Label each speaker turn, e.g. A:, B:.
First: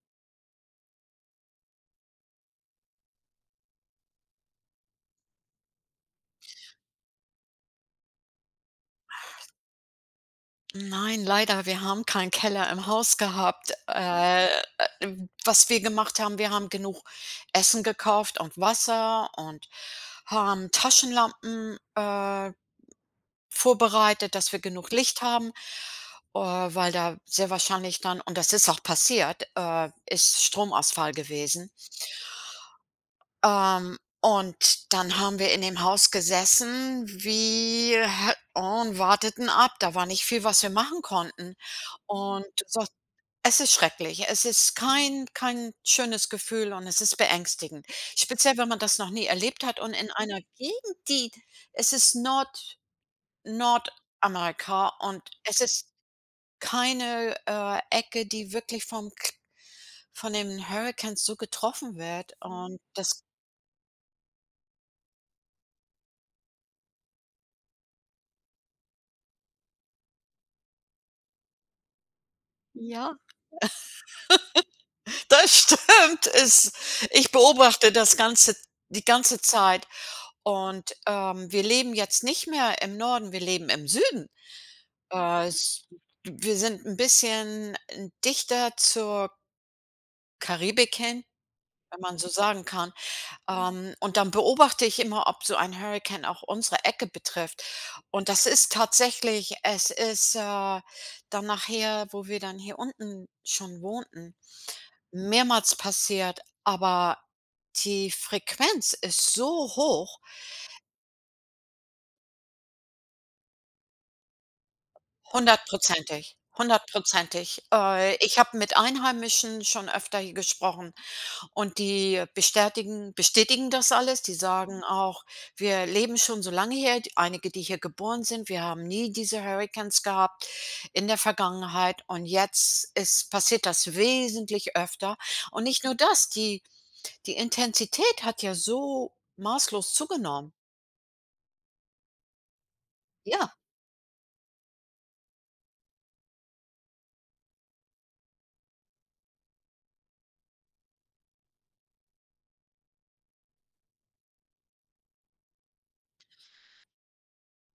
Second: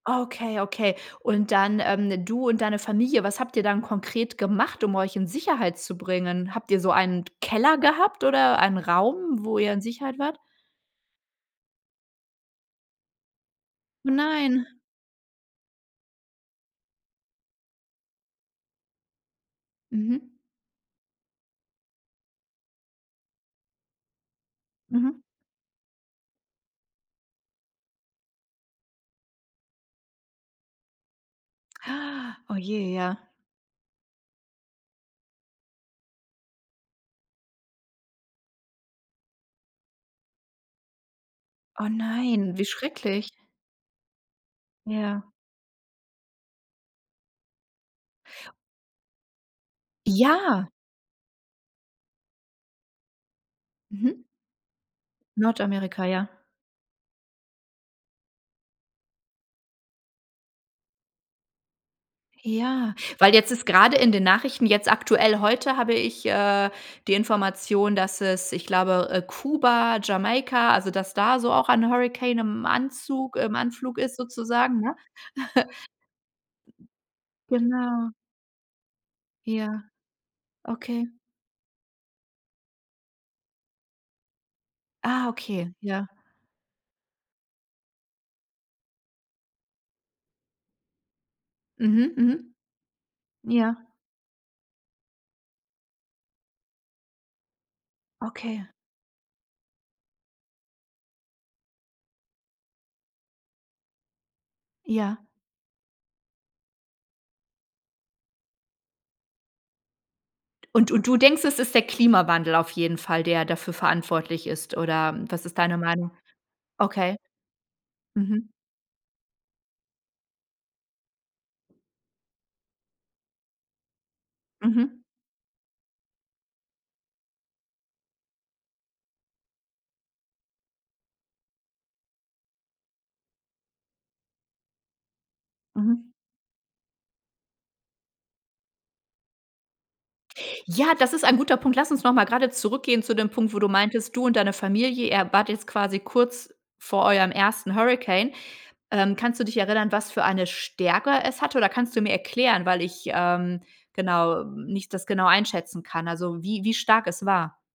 A: Okay, okay. Und dann, ähm du und deine Familie, was habt ihr dann konkret gemacht, um euch in Sicherheit zu bringen? Habt ihr so einen d Keller gehabt oder einen Raum, wo ihr in Sicherheit wart?
B: Nein, leider. Wir haben keinen Keller im Haus gehabt.
A: Oh
B: Äh,
A: nein.
B: w was wir gemacht haben: Wir haben genug Essen gekauft und Wasser und
A: Mhm.
B: haben Taschenlampen, äh, vorbereitet, dass wir genug
A: Mhm.
B: Licht haben, äh, weil da sehr wahrscheinlich dann und das ist auch passiert, äh es ist Stromausfall gewesen.
A: Oh, je, ja.
B: Ähm, und dann haben wir in dem Haus gesessen wie äh, und warteten ab. Da war nicht viel, was wir machen konnten.
A: Oh,
B: Und
A: nein, wie
B: so
A: schrecklich.
B: es ist schrecklich, es ist
A: Ja.
B: kein kein schönes Gefühl und es ist beängstigend. Speziell, wenn man das noch nie erlebt hat und in einer
A: Ja.
B: Gegend, die es ist Nord
A: Mhm.
B: Nordamerika, und es ist
A: Nordamerika, ja.
B: keine, äh, Ecke, die wirklich vom Kr von den Hurrikans so getroffen wird, und
A: Ja,
B: das
A: weil jetzt ist grade in den Nachrichten jetzt aktuell heute habe ich, äh, die Information, dass es, ich glaube, äh, Kuba, Jamaika also dass da so auch ein Hurrikan im
B: Ja,
A: Anzug im Anflug ist sozusagen, ne?
B: das stimmt, es ich beobachte
A: Genau.
B: das Ganze die ganze
A: Ja.
B: Zeit und,
A: Okay.
B: ähm, wir leben jetzt nicht mehr im Norden, wir leben im Süden.
A: Ah,
B: Äh,
A: okay,
B: es
A: ja.
B: wir sind 'n bisschen dichter zur Karibik hin, wenn
A: Mhm,
B: man so
A: mhm.
B: sagen kann.
A: Ja.
B: Ähm, und dann beobachte ich immer, ob so ein Hurrikan auch unsere Ecke betrifft. Und das
A: Okay.
B: ist tatsächlich es ist, äh, dann nachher, wo wir dann hier unten schon wohnten,
A: Ja.
B: mehrmals passiert, aber die Frequenz ist so hoch
A: Und und du denkst, es ist der Klimawandel auf jeden Fall, der dafür verantwortlich ist? Oder was ist deine Meinung?
B: 100%,
A: Okay.
B: 100%. Äh, ich
A: Mhm.
B: habe mit Einheimischen schon öfter hier gesprochen, und die bestätigen bestätigen das alles. Die sagen
A: Mhm.
B: auch: „Wir leben schon so lange her.” Einige, die hier geboren sind: „Wir haben nie diese Hurrikans gehabt in der Vergangenheit und jetzt ist passiert das wesentlich öfter.” Und nicht nur
A: Mhm.
B: das, die die Intensität hat ja so maßlos zugenommen.
A: Ja, das ist ein guter Punkt. Lass uns noch mal grade zurückgehen zu dem
B: Ja.
A: Punkt, wo du meintest, du und deine Familie, ihr wart jetzt quasi kurz vor eurem ersten Hurricane. Ähm, kannst du dich erinnern, was für eine Stärke es hatte, oder kannst du mir erklären, weil ich, ähm, genau nicht das genau einschätzen kann, also wie wie stark es war?